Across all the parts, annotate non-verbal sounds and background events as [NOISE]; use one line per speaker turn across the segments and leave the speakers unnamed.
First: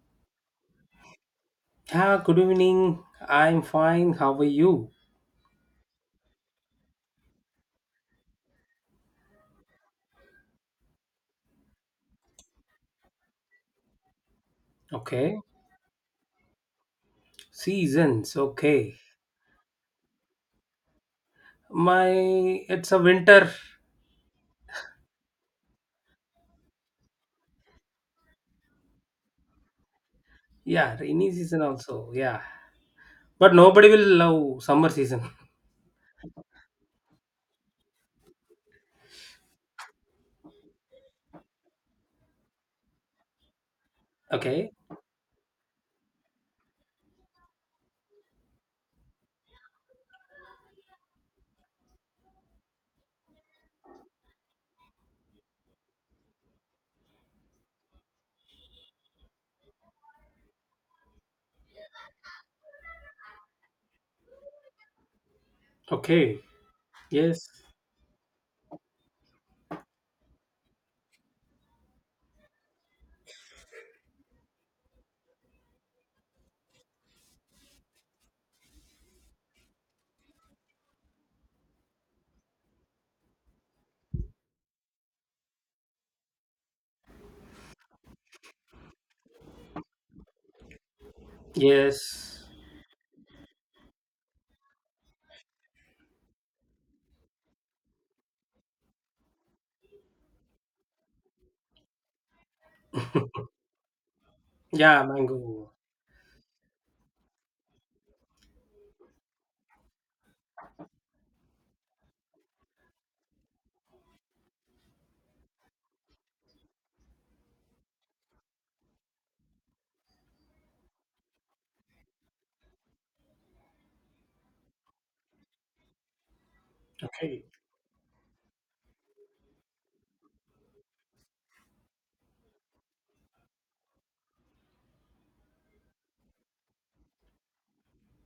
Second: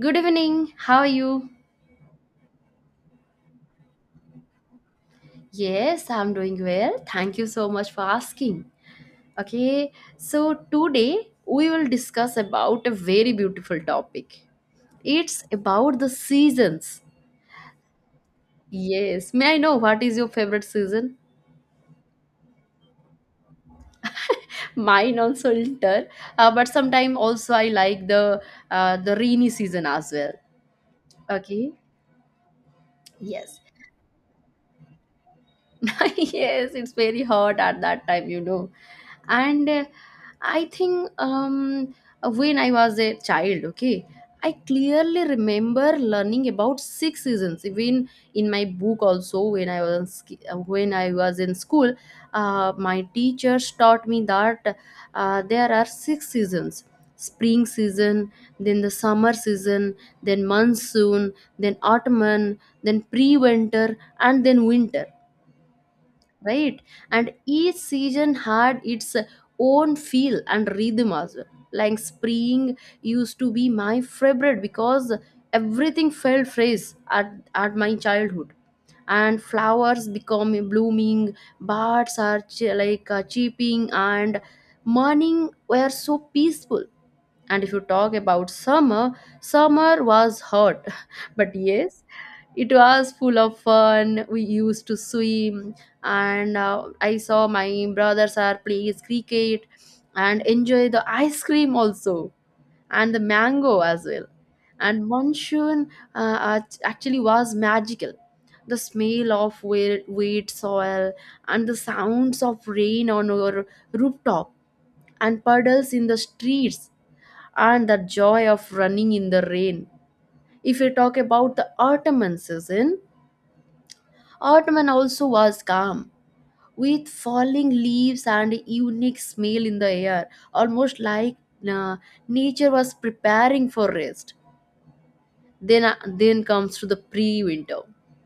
Good evening. How are you?
Ah, good evening. I'm fine. How are you?
Yes, I'm doing well. Thank you so much for asking. Okay, so today we will discuss about a very beautiful topic.
Okay.
It's about the seasons.
Seasons. Okay.
Yes, may I know what is your favorite season?
My, it's a winter.
[LAUGHS] Mine also winter, but sometime also I like the rainy season as well.
Yeah, rainy season
Okay.
also. Yeah. But
Yes.
nobody will love summer season.
[LAUGHS] yes, it's very hot at that time, and I think, when I was a child, okay,
[LAUGHS]
I
Okay.
clearly remember learning about six seasons even in my book also when I was when I was in school. My teachers taught me that there are six seasons: spring season, then the summer season, then monsoon, then autumn, then pre-winter, and then winter,
Okay.
right? And
Yes.
each season had its own feel and rhythm as well. Like spring used to be my favorite because everything felt fresh at my childhood, and flowers become blooming, birds are chirping, and morning were so peaceful. And if you talk about summer, summer was hot, [LAUGHS] but yes,
Yes.
it was full of fun. We used to swim, and I saw my brothers are playing cricket and enjoy the ice cream also and the mango as well.
Yeah,
And
mango.
monsoon actually was magical. The smell of wet soil and the sounds of rain on our rooftop and puddles in the streets and the joy of running in the rain. If we talk about the autumn season, autumn also was calm, with
Okay.
falling leaves and unique smell in the air, almost like uh, nature was preparing for rest. Then comes to the pre-winter.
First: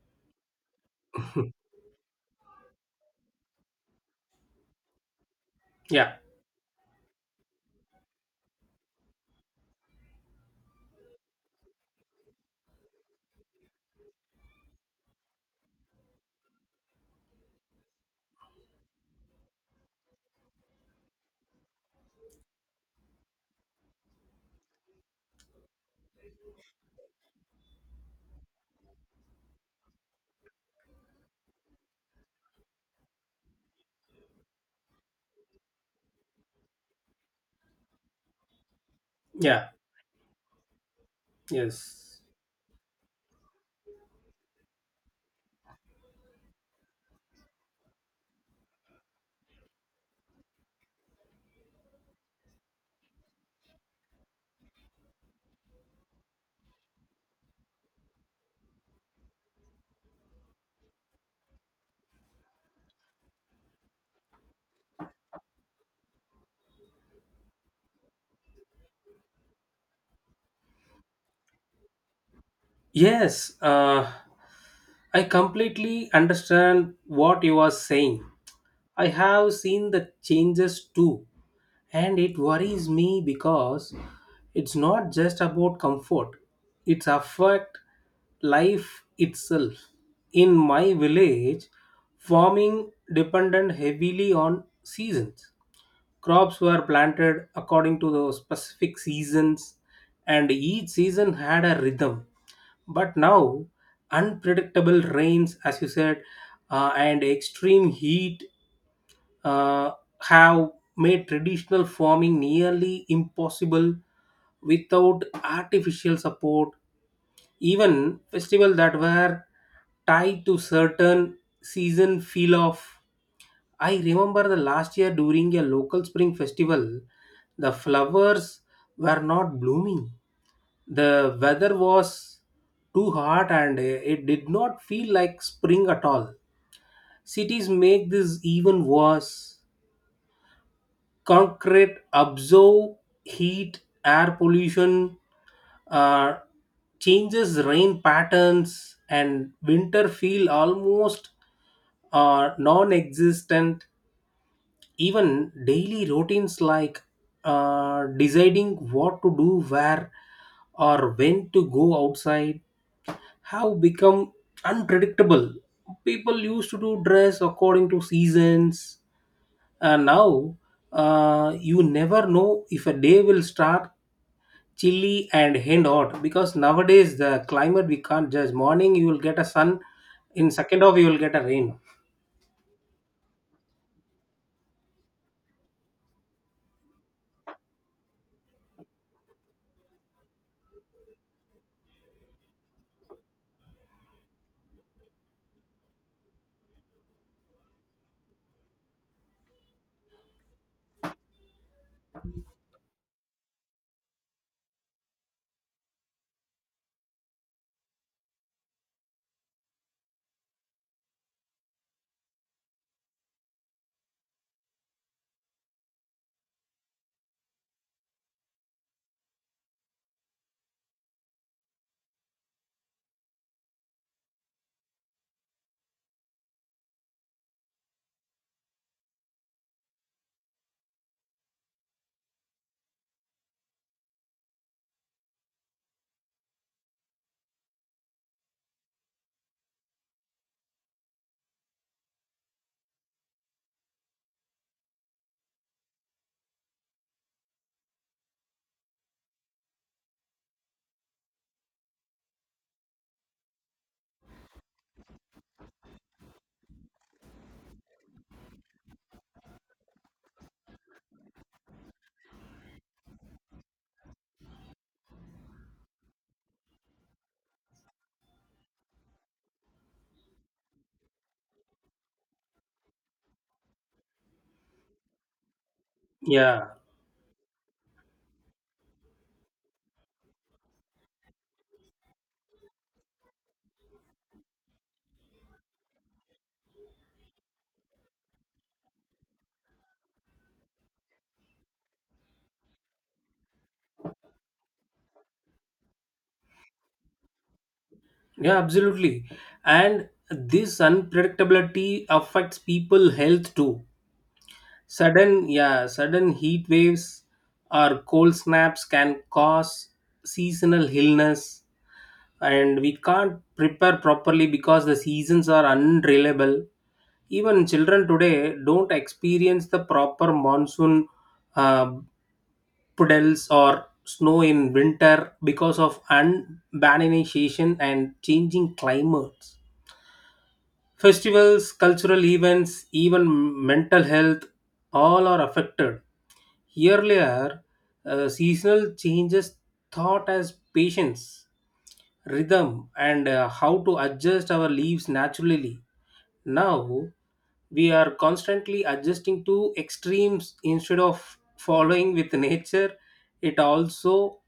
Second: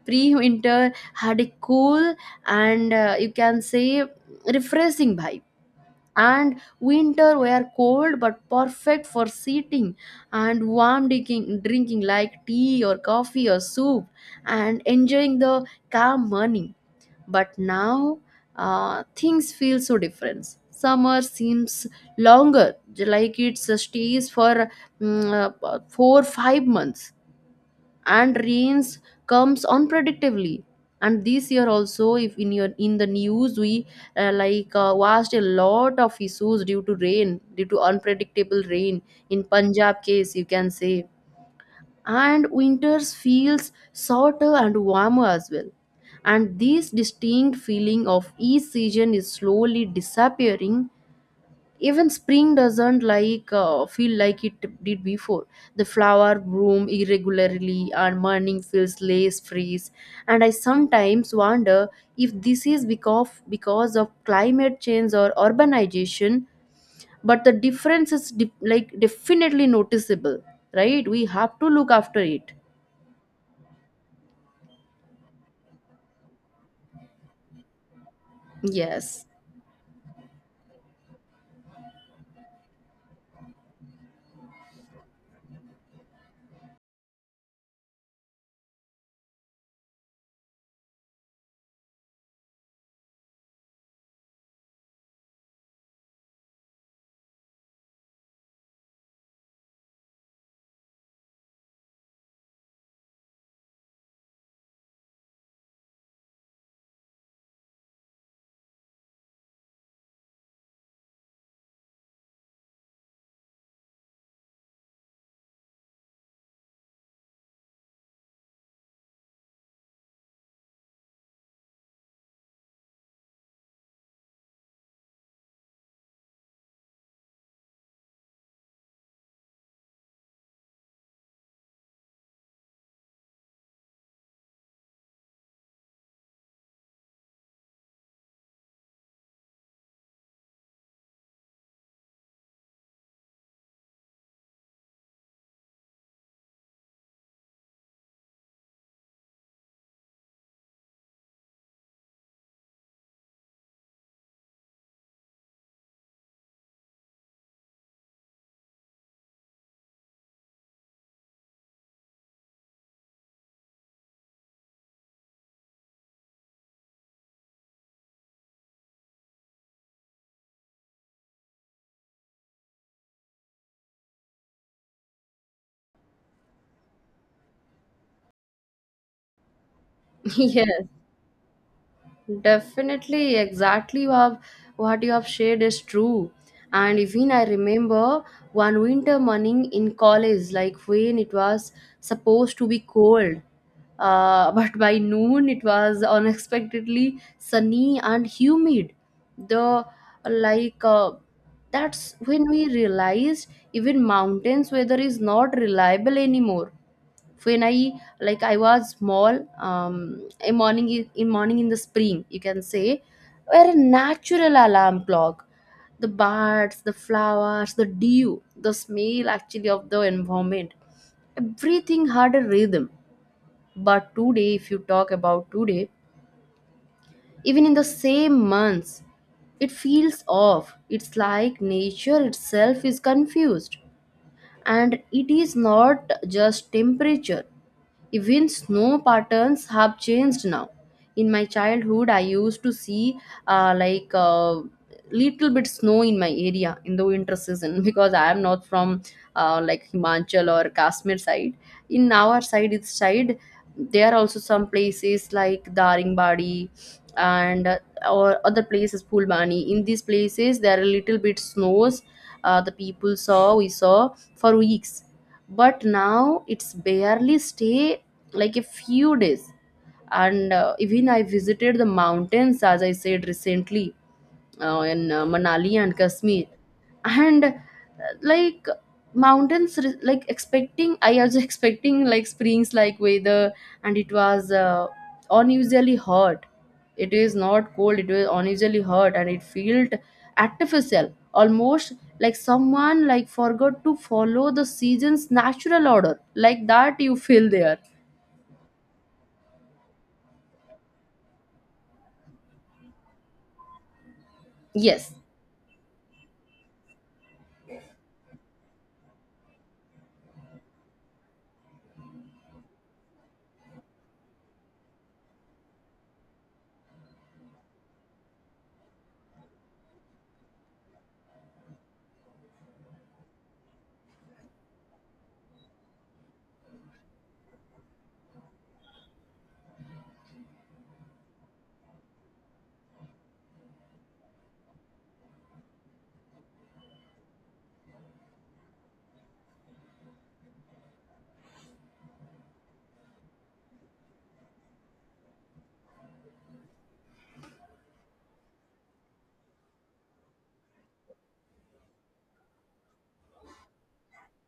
Pre-winter had a
[LAUGHS]
cool and you can say refreshing vibe,
Yeah.
and winter were cold but perfect for sitting and warm drinking like tea or coffee or soup and enjoying the calm morning. But now things feel so different. Summer seems longer, like it stays for 4 or 5 months, and rains comes unpredictably. And this year also, if in your in the news we watched a lot of issues due to rain, due to unpredictable rain in
Yeah.
Punjab case, you can say.
Yes.
And winters feels shorter and warmer as well, and this distinct feeling of each season is slowly disappearing. Even spring doesn't feel like it did before. The flower bloom irregularly and morning feels less fresh, and I sometimes wonder if this is because of climate change or urbanization, but the difference is definitely noticeable, right? We have to look after it.
Yes. I completely understand what you are saying. I
Yes.
have seen the changes too. And it worries me because it's not just about comfort, it's affect life itself. In my village, farming depended heavily on seasons. Crops were planted according to the specific seasons, and each season had a rhythm. But now, unpredictable rains, as you said, and extreme heat uh, have made traditional farming nearly impossible without artificial support. Even festivals that were tied to certain season feel off. I remember the last year during a local spring festival, the flowers were not blooming. The weather was too hot and it did not feel like spring at all. Cities make this even worse, concrete absorb heat, air pollution uh, changes rain patterns, and winter feel almost non-existent. Even daily routines like deciding what to do, where or when to go outside, have become unpredictable. People used to do dress according to seasons, and now you never know if a day will start chilly and end hot, because nowadays the climate we can't judge. Morning you will get a sun,
[LAUGHS]
in
yes.
second half you will get a rain.
Definitely, exactly you have, what you have shared is true. And even I remember one winter morning in college, like when it was supposed to be cold. [LAUGHS] But by noon, it was unexpectedly sunny and humid. The like That's when we realized even mountains weather is not reliable anymore. When I was small, um in morning, in morning in the spring, you can say, were a natural alarm clock. The birds, the flowers, the dew, the smell actually of the environment, everything had a rhythm. But today, if you talk about today, even in the same months, it feels off. It's like nature itself is confused, and it is not just temperature. Even snow patterns have changed now. In my childhood, I used to see uh, like uh, little bit snow in my area in the winter season [LAUGHS] because I am not from like Himachal or Kashmir side. In our side, its side, there are also some places like Daringbadi and or other places Pulbani. In these places, there are little bit snows. The people saw we saw for weeks, but now it's barely stay like a few days. And even I visited the mountains, as I said recently, in Manali and Kashmir,
Yeah,
and like mountains expecting, I was [LAUGHS] expecting like springs like weather, and it was unusually hot. It is not cold. It was unusually hot, and it felt artificial, almost like someone like forgot to follow the season's natural order. Like that, you feel there.
yeah, absolutely. And this unpredictability affects people health too.
Yes,
Sudden, yeah, sudden heat waves or cold snaps can cause seasonal illness, and we can't prepare properly because the seasons are unreliable. Even children today don't experience the proper monsoon uh, puddles or snow in winter because of urbanization and changing climates. Festivals, cultural events, even mental health, all are affected. Earlier, seasonal changes thought as patience, rhythm, and how to adjust our lives naturally. Now, we are constantly adjusting to extremes instead of following with nature. It also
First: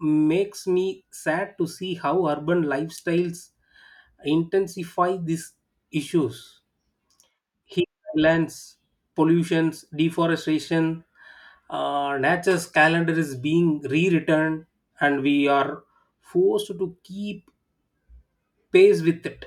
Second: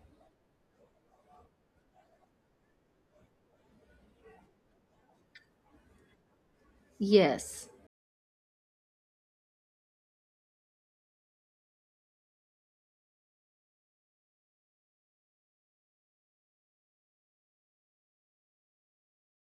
makes me sad to see how urban lifestyles intensify these issues.
yes.
Heat islands, pollutions, deforestation, nature's calendar is being rewritten, and we are forced to keep pace with it.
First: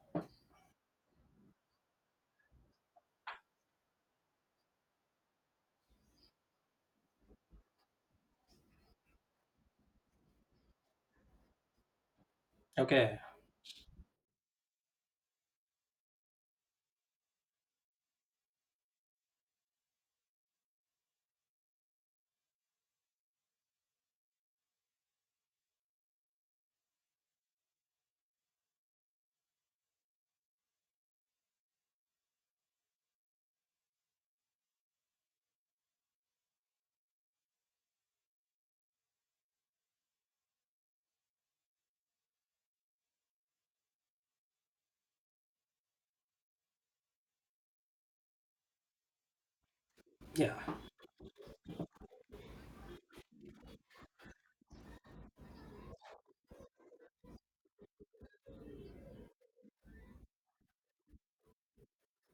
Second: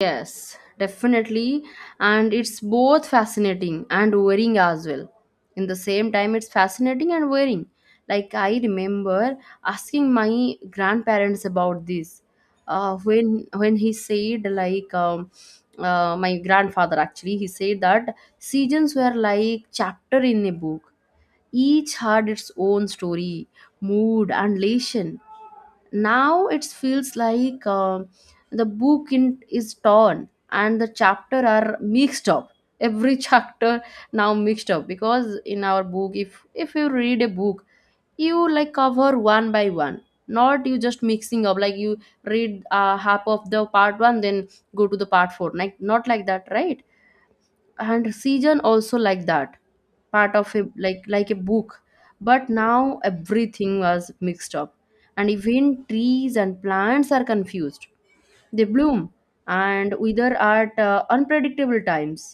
Yes, definitely. And it's both fascinating and worrying as well. In the same time, it's fascinating and worrying. Like, I remember asking my grandparents about this. Uh,
Okay.
when when he said like my grandfather actually he said that seasons were like chapter in a book. Each had its own story, mood, and lesson. Now it feels like the book is torn and the chapter are mixed up. Every [LAUGHS] chapter now mixed up, because in our book, if you read a book, you like cover one by one, not you just mixing up like you read half of the part one, then go to the part four. Like not like that, right? And season also like that, part
Yeah,
of a like a book. But now everything was mixed up, and even trees and plants are confused. They bloom and wither at unpredictable times.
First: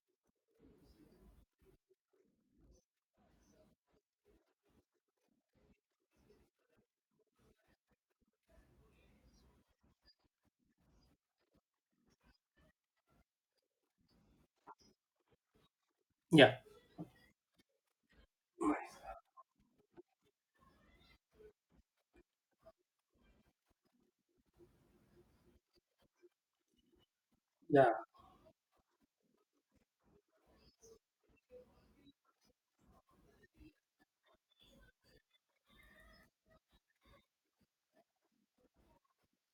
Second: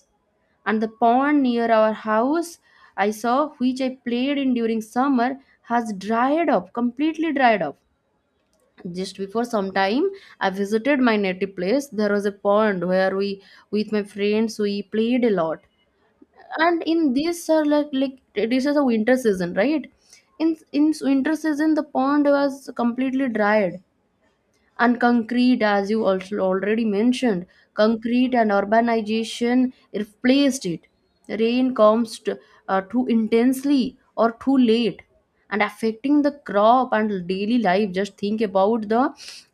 And the pond near our house I saw, which I played in during summer, has dried up, completely dried up. Just before some time, I visited my native place. There was a pond where we, with my friends, we played a lot.
yeah,
And in this, are like this is a winter season, right? In winter season, the pond was completely dried. And concrete, as you also already mentioned,
yeah.
concrete and urbanization replaced it. Rain comes too intensely or too late, and affecting the crop and daily life. Just think about the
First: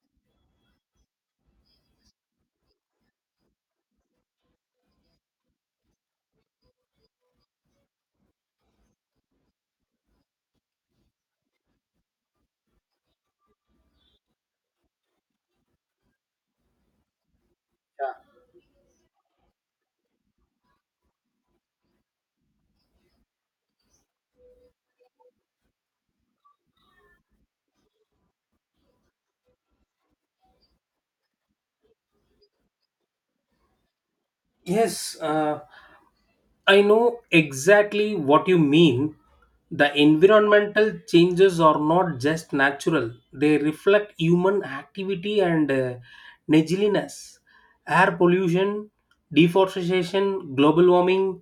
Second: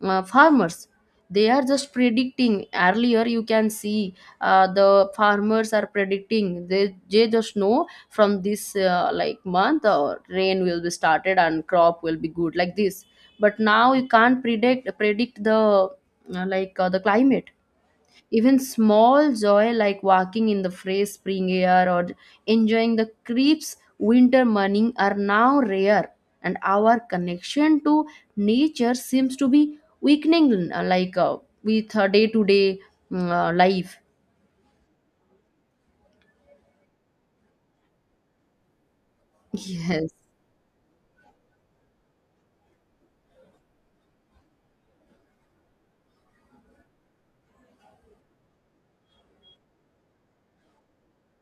farmers. They are just predicting earlier, you can see the farmers are predicting, they just know from this like month or rain will be started and crop will be good, like this. But now you can't predict the the climate. Even small joy like walking in the fresh spring air or enjoying the creeps winter morning are now rare, and our connection to nature seems to be weakening with day to day life.
Yes. I know exactly what you mean. The
Yes.
environmental changes are not just natural, they reflect human activity and negligence. Air pollution, deforestation, global warming,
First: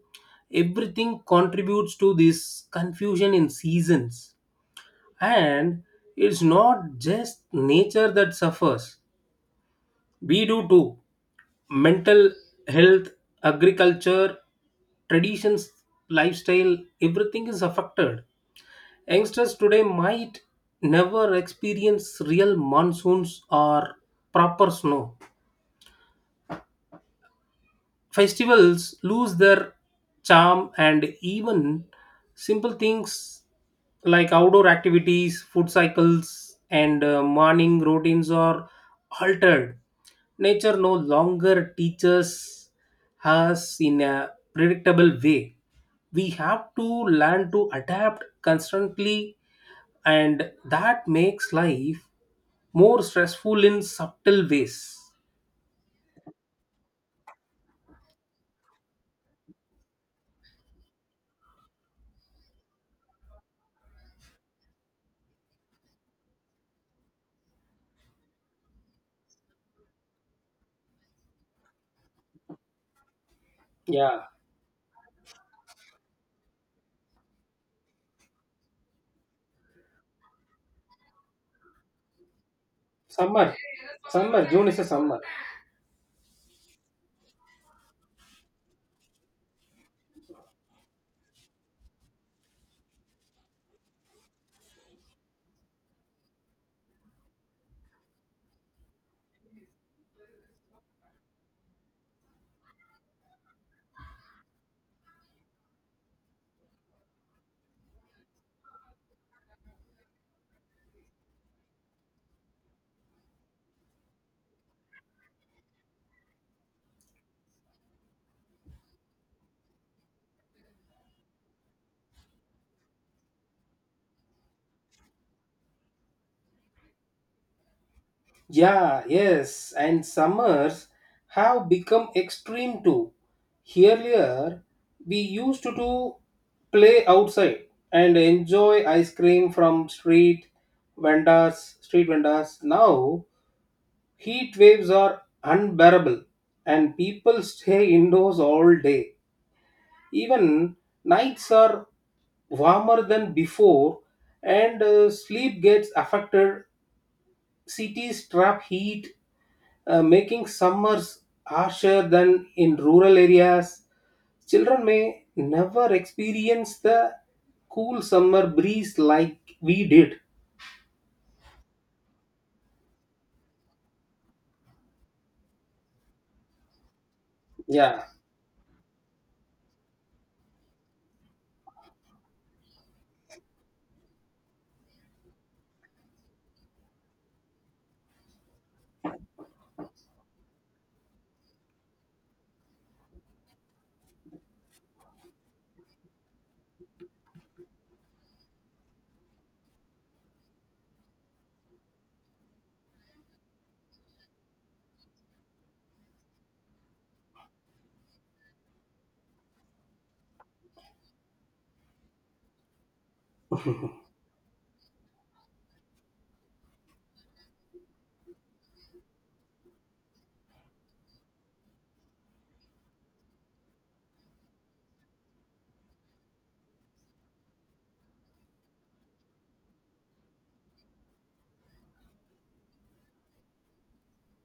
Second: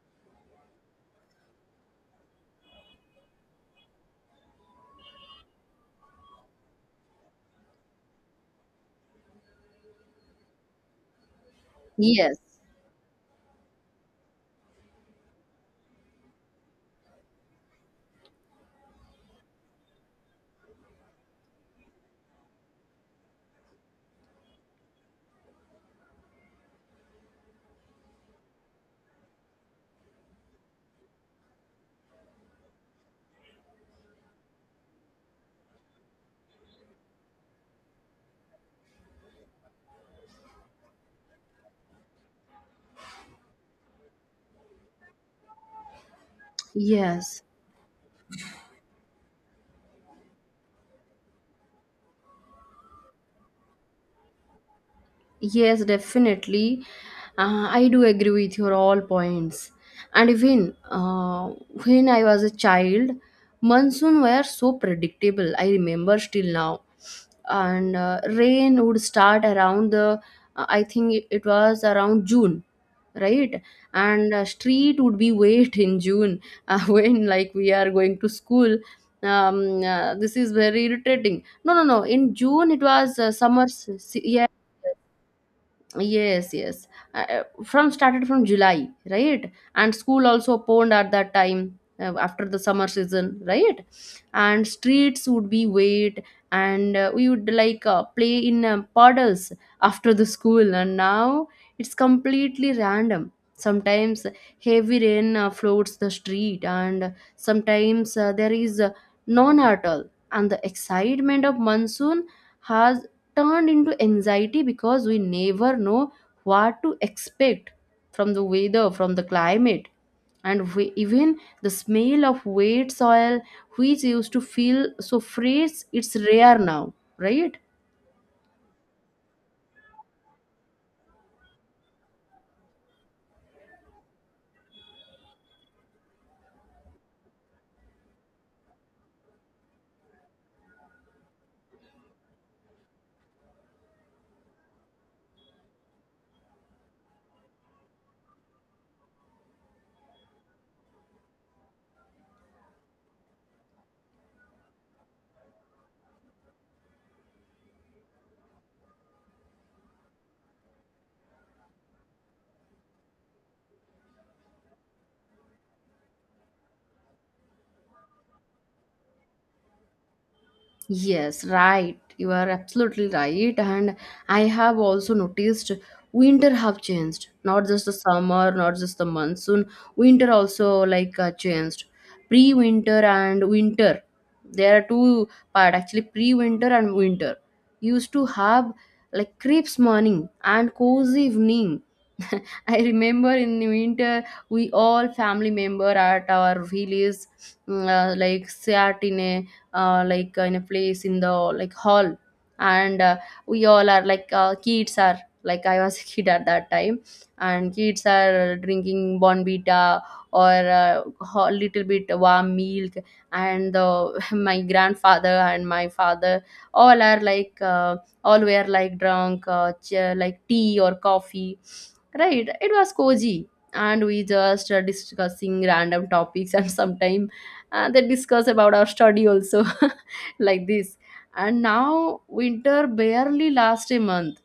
everything contributes to this confusion in seasons. And it's not just nature that suffers, we do too. Mental
Yes.
health, agriculture, traditions, lifestyle, everything is affected. Youngsters today might never experience real monsoons or proper snow. Festivals lose their charm, and even simple things like outdoor activities, food cycles and morning routines are altered. Nature no longer teaches us in a predictable way, we have to learn
Yes.
to adapt constantly, and that makes life more stressful in subtle ways.
Yes, definitely. I do agree with your all points. And even when I was a child, monsoon were so predictable. I remember still now. And rain would start around the, I think it was around June, right?
Yeah.
And street would be [LAUGHS] wet in June [LAUGHS] when like we are going to school. This is very irritating. No, no, no. In June it was
Summer.
summer.
Summer. June is a summer.
Yes, yes. From Started from July, right? And school also opened at that time after the summer season, right? And streets would be wet, and we would play in puddles after the school. And now it's completely random. Sometimes heavy rain floods the street, and sometimes there is none at all. And the excitement of monsoon has turned into anxiety because we never know what to expect from the weather, from the climate. And we, even the smell of wet soil, which used to feel so fresh, it's rare now, right?
Yeah, yes. And summers have become extreme too. Earlier, we used to do play outside and enjoy ice cream from street vendors, street vendors. Now, heat waves are unbearable and people stay indoors all day. Even nights are warmer than before and sleep gets affected. Cities trap heat, making summers harsher than in rural areas. Children may never experience the cool summer breeze like we did.
Yes, right. You are absolutely right. And I have also noticed winter have changed. Not just the
Yeah,
summer, not just the monsoon. Winter also changed. Pre-winter and winter. There are two part, actually, pre-winter and winter. Used to have like crepes morning and cozy evening. [LAUGHS] I remember in the winter we all family member at our village like sat in a in a place in the like hall, and we all are like kids are, like I was a [LAUGHS] kid at that time, and kids are drinking bonbita or a little bit warm milk. And [LAUGHS] my grandfather and my father, all are like all were like drunk like tea or coffee, right? It was cozy, and we just discussing random topics [LAUGHS] and sometimes they discuss about our study also. [LAUGHS] Like this. And now winter barely lasts a month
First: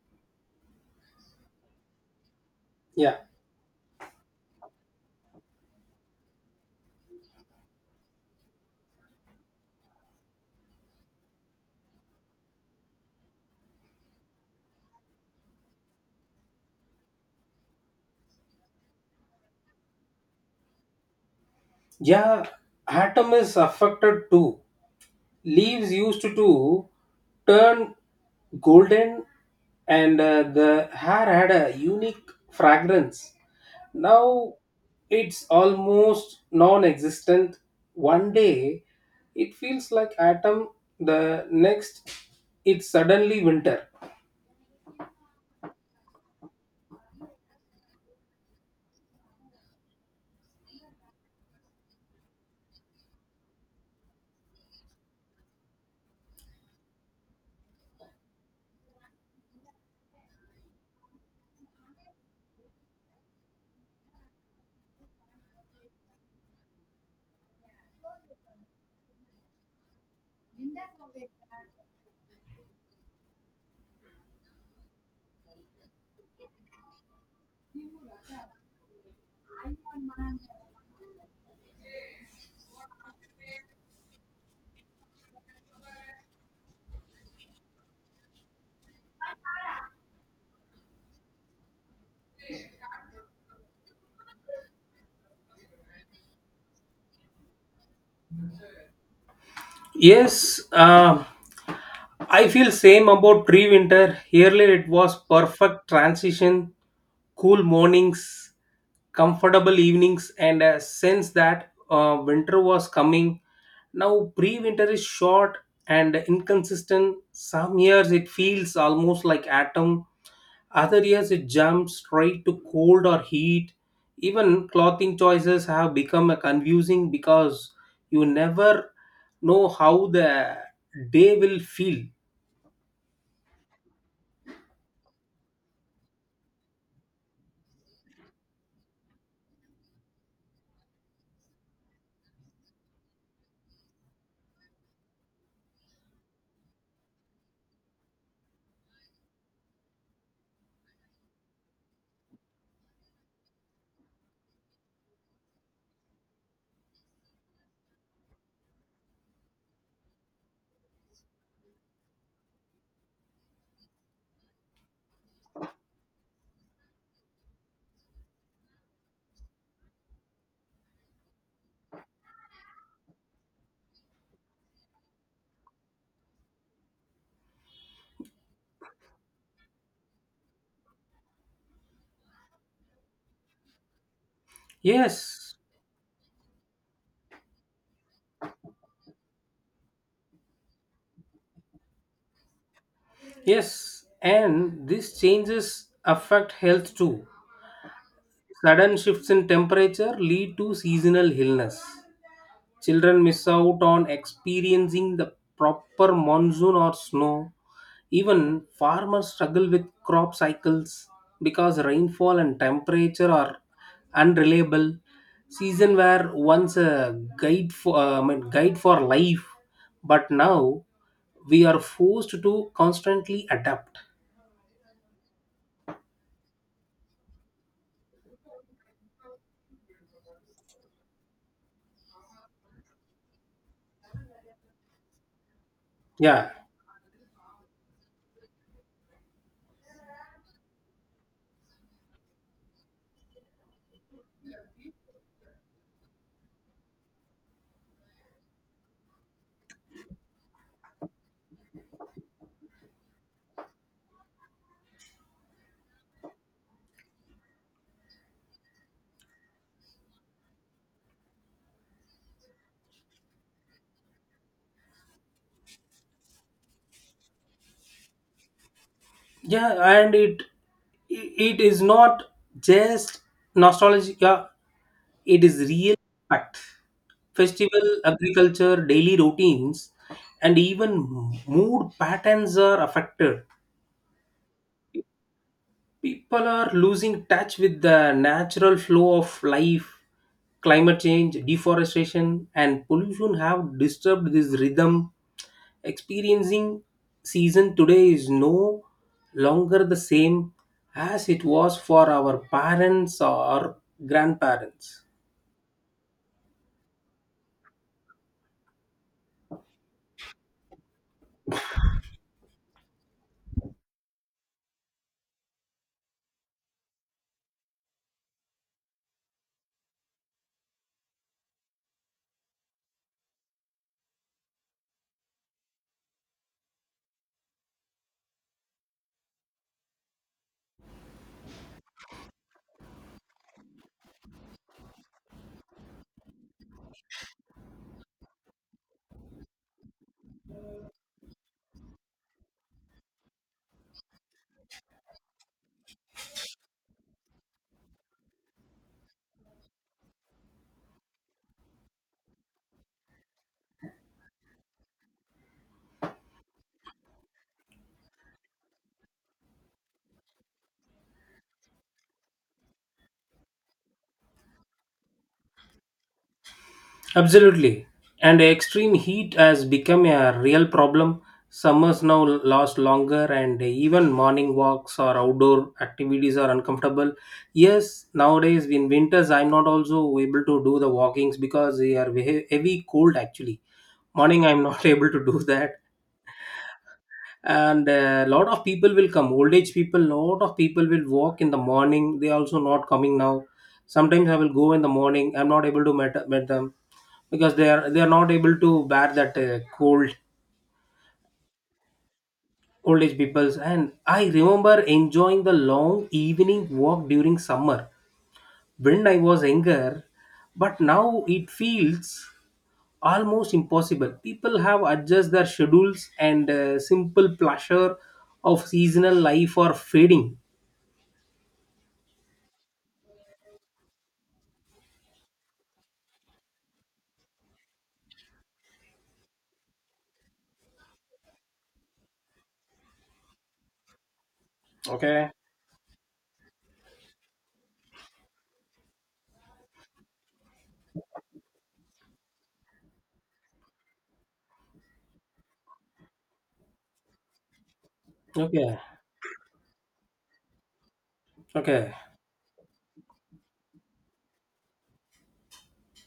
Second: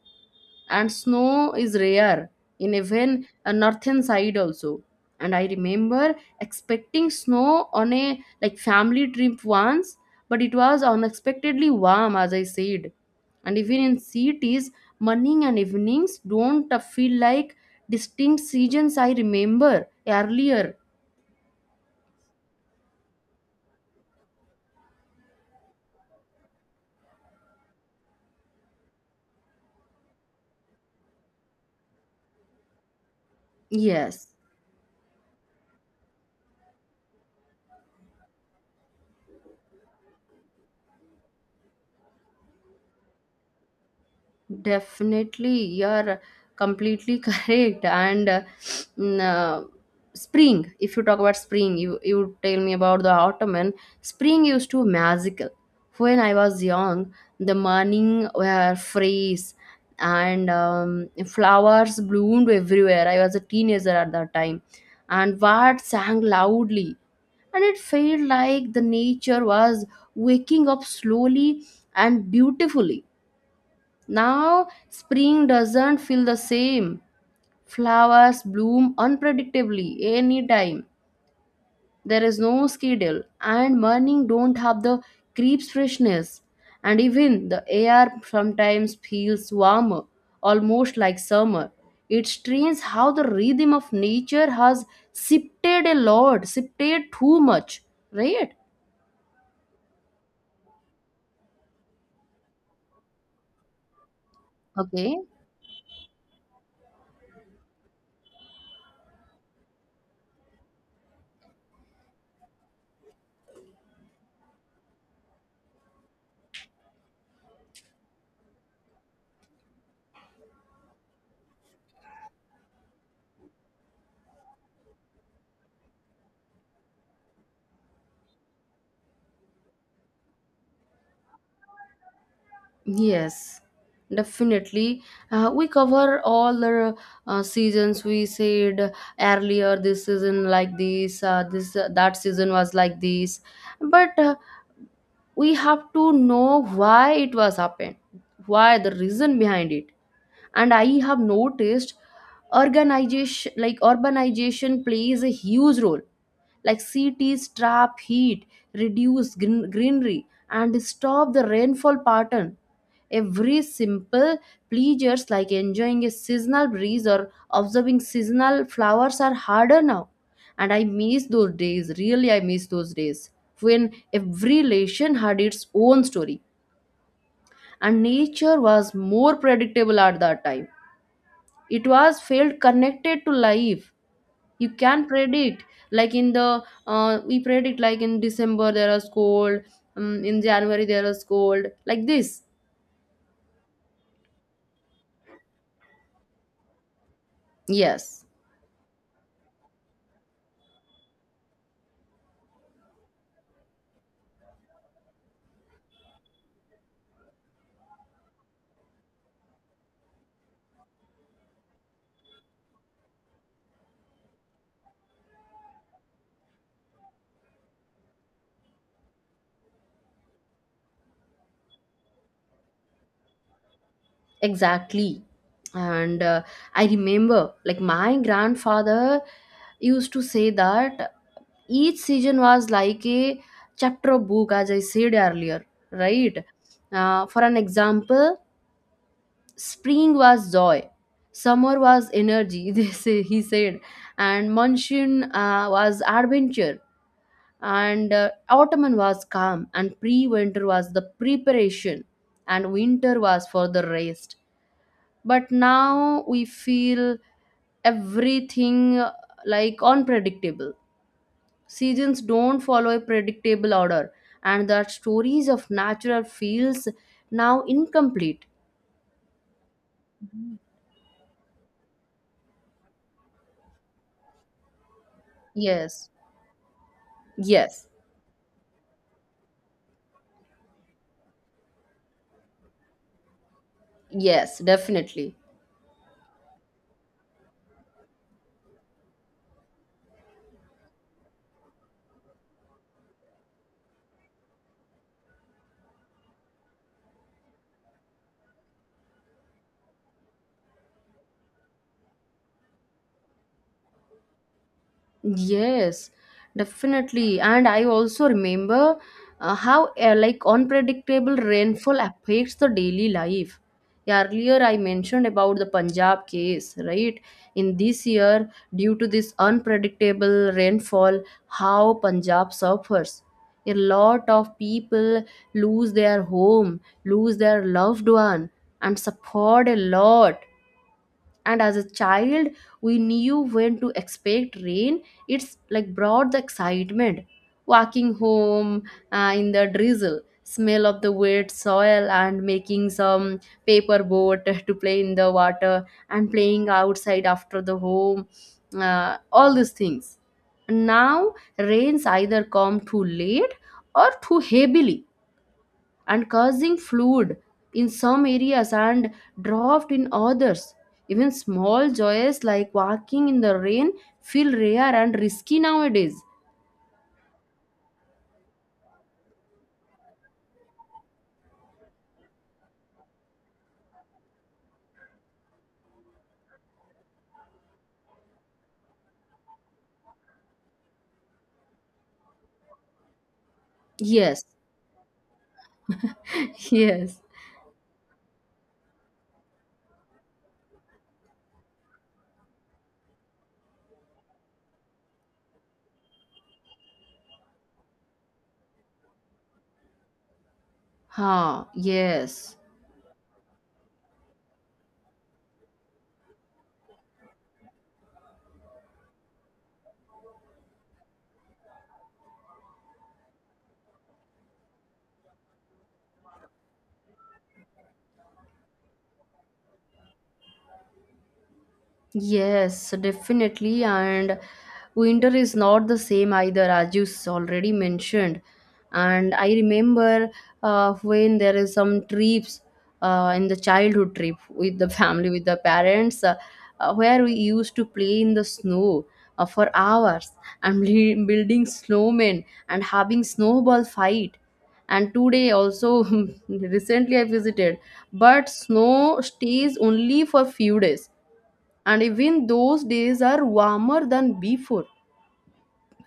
and snow is rare in
yeah.
even a northern side also. And I remember expecting snow on a like family trip once, but it was unexpectedly warm, as I said. And even in cities, morning and evenings don't feel like distinct seasons. I remember earlier.
Yeah, atom is affected too. Leaves used to turn golden, and the hair had a unique fragrance.
Yes.
Now it's almost non-existent. One day it feels like autumn, the next it's suddenly winter.
Definitely, you're completely [LAUGHS] correct. And mm, uh, spring, if you talk about spring, you tell me about the autumn. And spring used to magical. When I was young, the morning were fresh, and flowers bloomed everywhere. I was a teenager at that time, and birds sang loudly, and it felt like the nature was waking up slowly and beautifully. Now, spring doesn't feel the same. Flowers bloom unpredictably anytime. There is no schedule, and morning don't have the creeps freshness. And even the air sometimes feels warmer, almost like summer. It's strange how the rhythm of nature has shifted a lot, shifted too much, right?
Yes. I feel same about tree winter. Earlier it was
Okay.
perfect transition, cool mornings, comfortable evenings, and a sense that winter was coming. Now, pre winter is short and inconsistent. Some years it feels almost like autumn, other years it jumps straight to cold or heat. Even clothing choices have become confusing because you never know how the day will feel.
Yes, definitely. We cover all the seasons. We said earlier this season like this, that season was like this. But we have to know why it was happened, why the reason behind it. And I have noticed organization like urbanization plays a huge role like cities trap heat, greenery, and stop the rainfall pattern. Every simple pleasures like enjoying a seasonal breeze or observing seasonal flowers are harder now. And I miss those days. Really, I miss those days when every relation had its own story and nature was more predictable at that time. It was felt connected to life. You can
Yes,
predict, like in the we predict like in December there is cold, in January there is cold, like this.
yes, and these changes affect health too.
Yes.
Sudden shifts in temperature lead to seasonal illness. Children miss out on experiencing the proper monsoon or snow. Even farmers struggle with crop cycles because rainfall and temperature are unreliable. Season were once a guide for I mean, guide for life, but now we are forced to constantly adapt.
Exactly. And I remember, like, my grandfather used to say that each season was like a chapter of book, as I said earlier, right?
Yeah.
For an example, spring was joy, summer was energy, [LAUGHS] he said, and monsoon was adventure, and autumn was calm, and pre winter was the preparation, and winter was for the rest, but now we feel everything like unpredictable. Seasons don't follow a predictable order and the stories of natural feels now incomplete.
Yeah, and it is not just nostalgia, it is real
yes
fact. Festival,
yes
agriculture, daily routines, and even mood patterns are affected.
yes definitely.
People are losing touch with the natural flow of life. Climate change, deforestation and pollution have disturbed this rhythm. Experiencing season today is no longer the same as it was for our parents or grandparents.
Yes, definitely. And I also remember how like unpredictable rainfall affects the daily life. Earlier, I mentioned about the Punjab case, right? In this year, due to this unpredictable rainfall, how Punjab suffers. A lot of people lose their home, lose their loved one, and suffered a lot. And as a child, we knew when to expect rain. It's like brought the excitement, walking home in the drizzle, smell of the wet soil and making some paper boat [LAUGHS] to play in the water, and playing outside after the home, all these things. Now rains either come too late or too heavily and causing flood in some areas and drought in others. Even small joys like walking in the rain feel rare and risky nowadays.
Absolutely. And extreme heat has become a real problem. Summers now last longer, and even morning walks or outdoor activities are uncomfortable. Yes, nowadays in winters, I'm not also able to do the walkings because they are heavy cold actually. Morning,
Yes,
I'm not [LAUGHS] able to do that.
[LAUGHS] yes,
And a lot of people will come, old age people, lot of people will walk in the morning, they also not coming now. Sometimes I will go in the morning, I'm not able to meet them because they are not able to bear that cold.
ha, yes.
Old age peoples. And I remember enjoying the long evening walk during summer when I was younger, but now it feels almost impossible. People have adjust their schedules and simple pleasure of seasonal life are fading.
Yes, definitely. And winter is not the same either, as you already mentioned. And I remember when there is some trips in the childhood trip with the [LAUGHS]
Okay.
family, with the parents, where we used to play in the snow for hours, and [LAUGHS] building snowmen and having snowball fight. And today also, [LAUGHS] recently I visited, but
Okay.
snow stays only for few days
Okay.
and even those days are warmer than before,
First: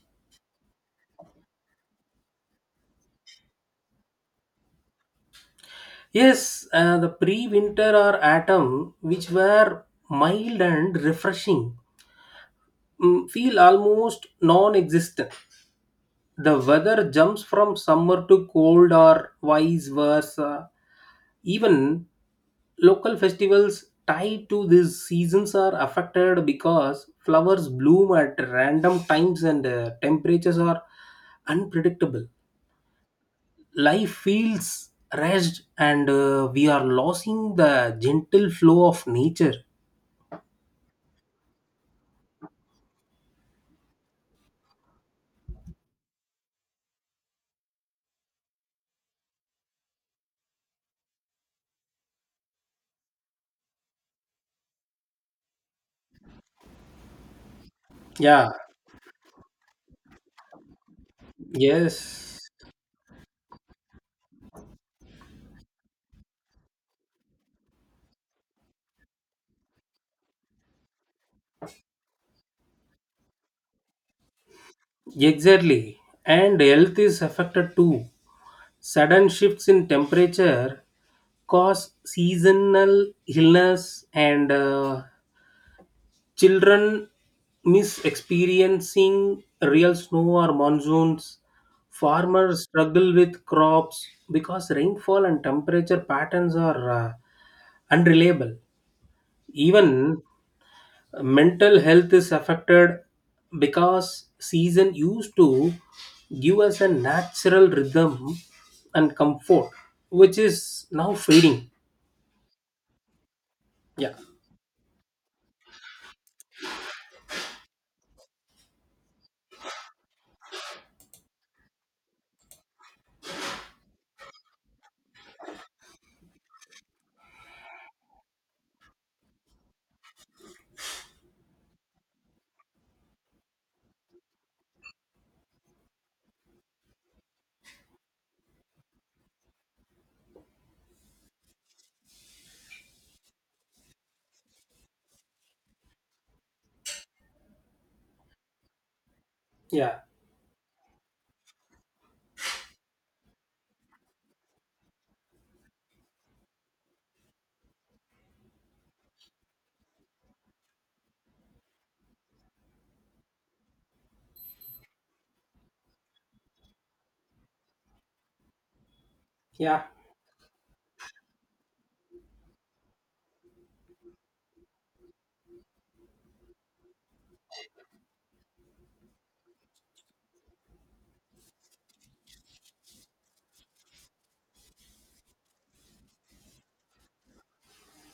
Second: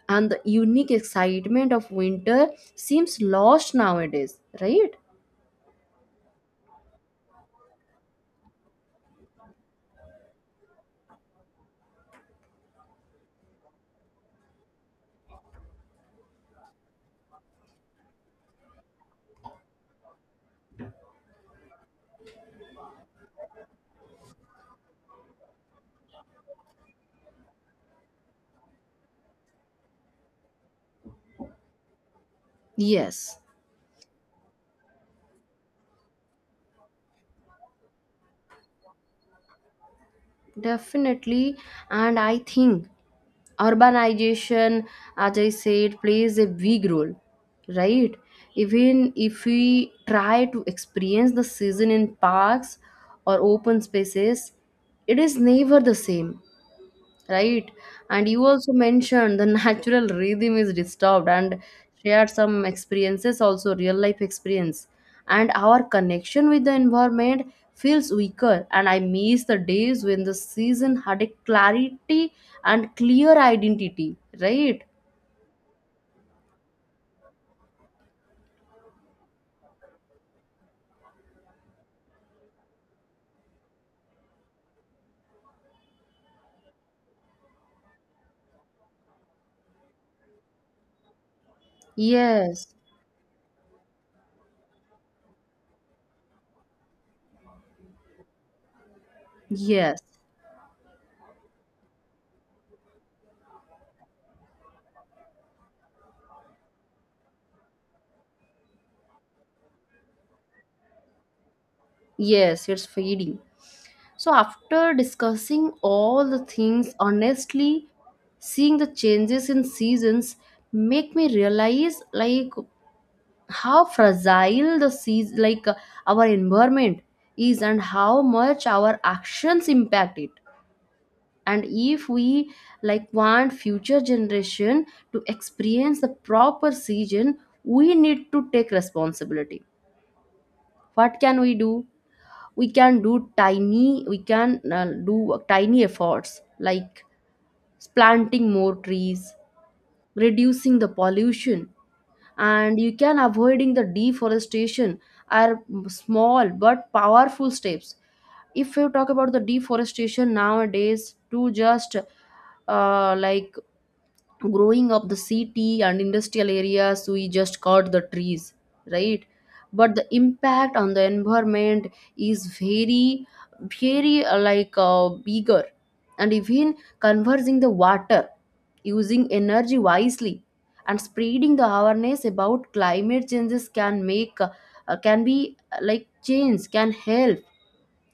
and the unique excitement of winter seems lost nowadays, right?
Yes. The pre-winter or autumn, which were mild and refreshing, mm, feel almost non-existent. The weather jumps from summer to cold or vice versa. Even local festivals tied to these seasons are affected because flowers bloom at random times and temperatures are unpredictable.
Yes,
Life feels rushed and we are losing the gentle flow of nature.
definitely. And I think urbanization, as I said, plays a big role, right? Even if we try to experience the season in parks or open spaces, it is never the same, right? And you
Yeah.
also mentioned the [LAUGHS] natural rhythm is disturbed and shared
Yes,
some experiences also, real life experience, and our connection with the environment feels weaker, and I miss the days when the season had a clarity and clear identity, right?
exactly. And health is affected too. Sudden shifts in temperature cause seasonal illness, and children miss experiencing real snow or monsoons. Farmers
yes
struggle with crops because rainfall and temperature patterns are unreliable.
yes
Even mental health is affected because season used to give us a natural rhythm and comfort, which is now fading.
yes it's fading.
Yeah,
So, after discussing all the things, honestly, seeing the changes in seasons make me realize like how fragile the seas like our environment is and how much our actions impact it. And if we like want future generation to experience the proper season, we need to take responsibility. What can we do? We can do tiny efforts like planting more trees,
yeah,
reducing the pollution, and you can avoiding the deforestation are small but powerful steps. If you talk about the deforestation nowadays, to just like growing up the city and industrial areas, we just cut the trees, right?
yeah,
But the impact on the environment is very, very bigger. And even conversing the water, using energy wisely, and spreading the awareness about climate changes can make can be like change can help.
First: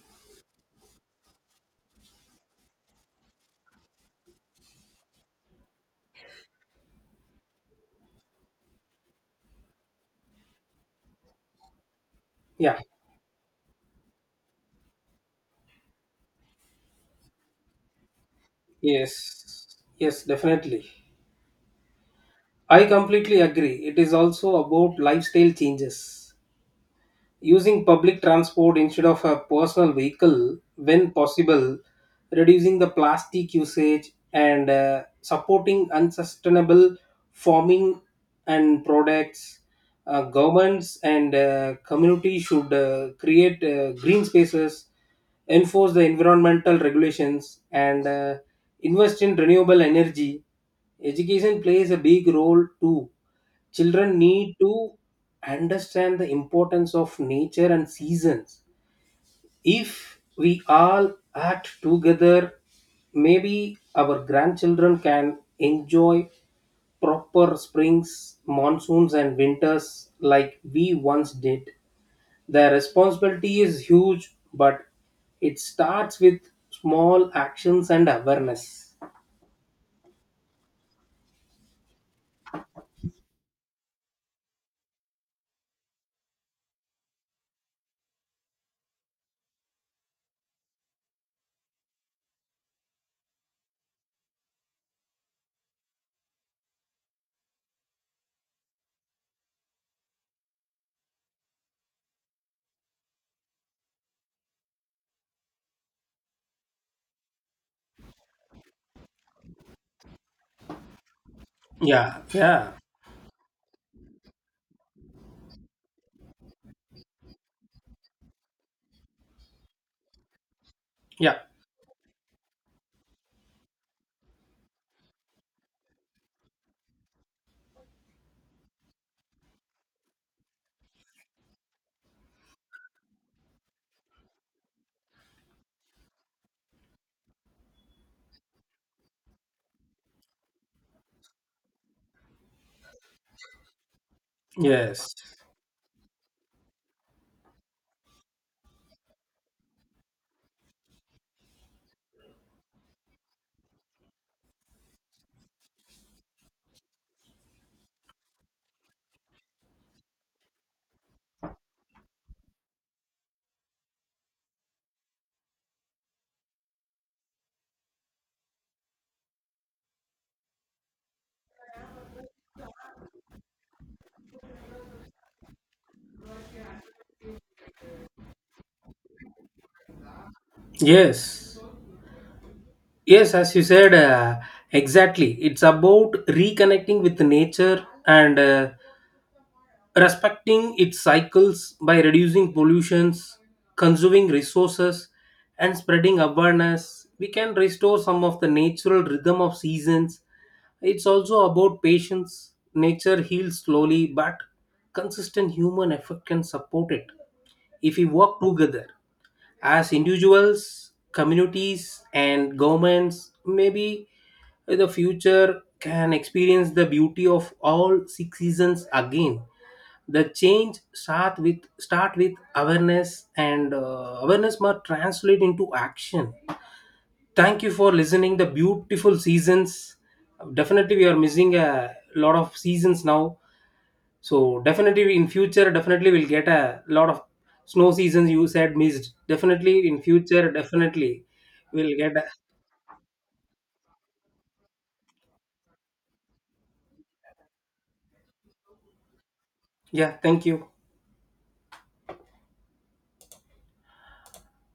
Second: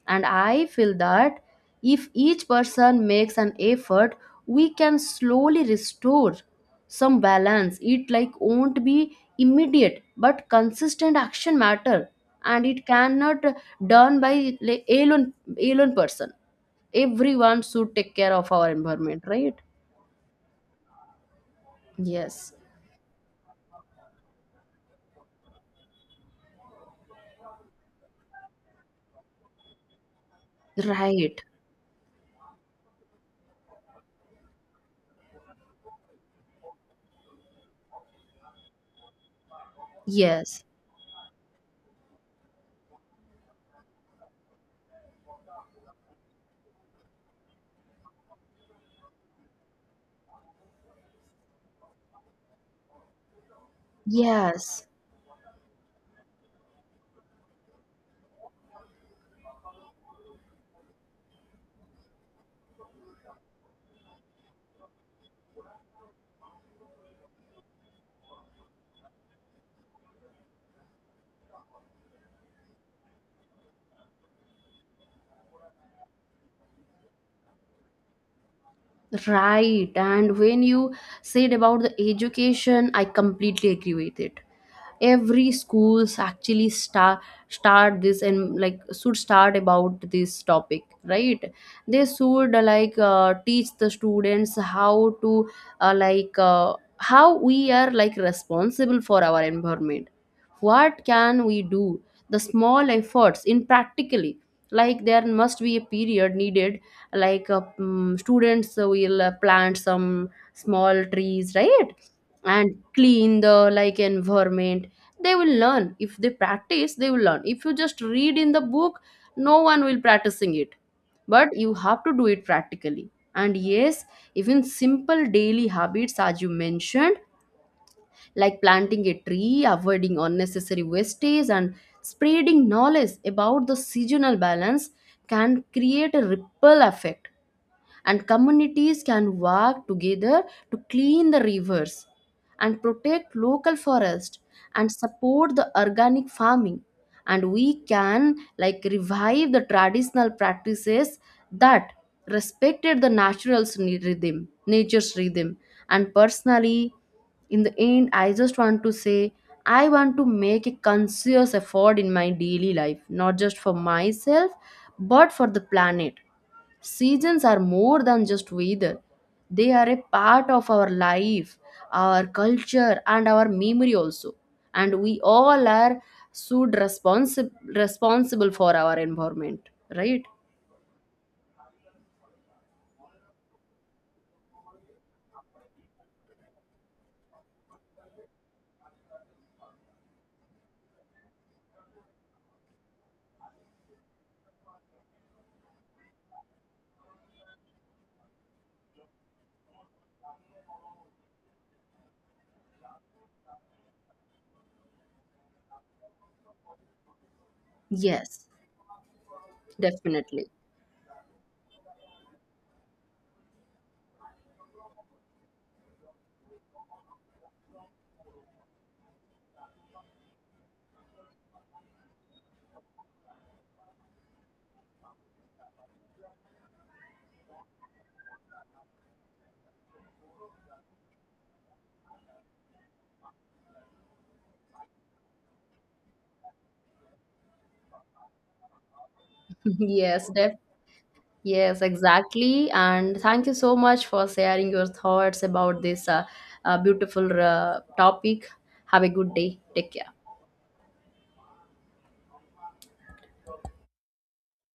And I feel that if each person makes an effort, we can slowly restore some balance. It like won't be immediate, but consistent action matter, and
yeah.
it cannot done by, like, alone person. Everyone should take care of our environment, right?
Yes, yes, definitely.
Yes,
I completely agree. It is also about lifestyle changes. Using public transport instead of a personal vehicle when
right.
possible, reducing the plastic usage, and supporting unsustainable farming and products.
Yes,
Governments and community should create green spaces, enforce the environmental regulations, and invest in renewable energy. Education plays a big role too. Children need
yes,
to understand the importance of nature and seasons. If we all act together, maybe our grandchildren can enjoy proper springs, monsoons and winters like we once did. The responsibility is huge, but it starts with small actions and awareness.
right. And when you said about the education, I completely agree with it. Every schools actually start this and like should start about this topic, right? They should teach the students how to how we are like responsible for our environment, what can we do, the small efforts in practically. Like there must be a period needed, like students will plant some small trees, right?
Yeah, yeah,
And clean the like environment. They will learn if they practice, they will learn. If you just read in the book, no one will practicing it,
yeah.
but you have to do it practically. And yes, even simple daily habits, as you mentioned, like planting a tree, avoiding unnecessary wastage, and spreading knowledge about the seasonal balance can create a ripple effect. And communities can work together to clean the rivers and protect local forest and
Yes,
support the organic farming. And we can like revive the traditional practices that respected the rhythm nature's rhythm. And personally, in the end, I just want to say I want to make a conscious effort in my daily life not just for myself but for the planet. Seasons are more than just weather. They are a part of our life, our culture, and our memory also. And we all are so responsible for our environment, right?
yes. Yes, as you said, exactly. It's about reconnecting with nature and respecting its cycles. By reducing pollutions, conserving resources, and spreading awareness, we can restore some of the natural rhythm of seasons. It's also about patience. Nature heals slowly, but consistent human effort can support it. If we work
Yes,
together as
definitely. [LAUGHS]
individuals, communities, and governments, maybe the future can experience the beauty of all six seasons again. The change start with awareness, and awareness must translate into action. Thank you for listening. The beautiful seasons. Definitely, we are missing a lot of seasons now, so definitely in future, definitely we'll get a lot of snow seasons you said missed, definitely in
Yes,
future,
def
definitely
yes,
we'll get a,
exactly. And thank you so much for sharing your thoughts about this beautiful topic. Have a good day. Take care.
yeah, thank you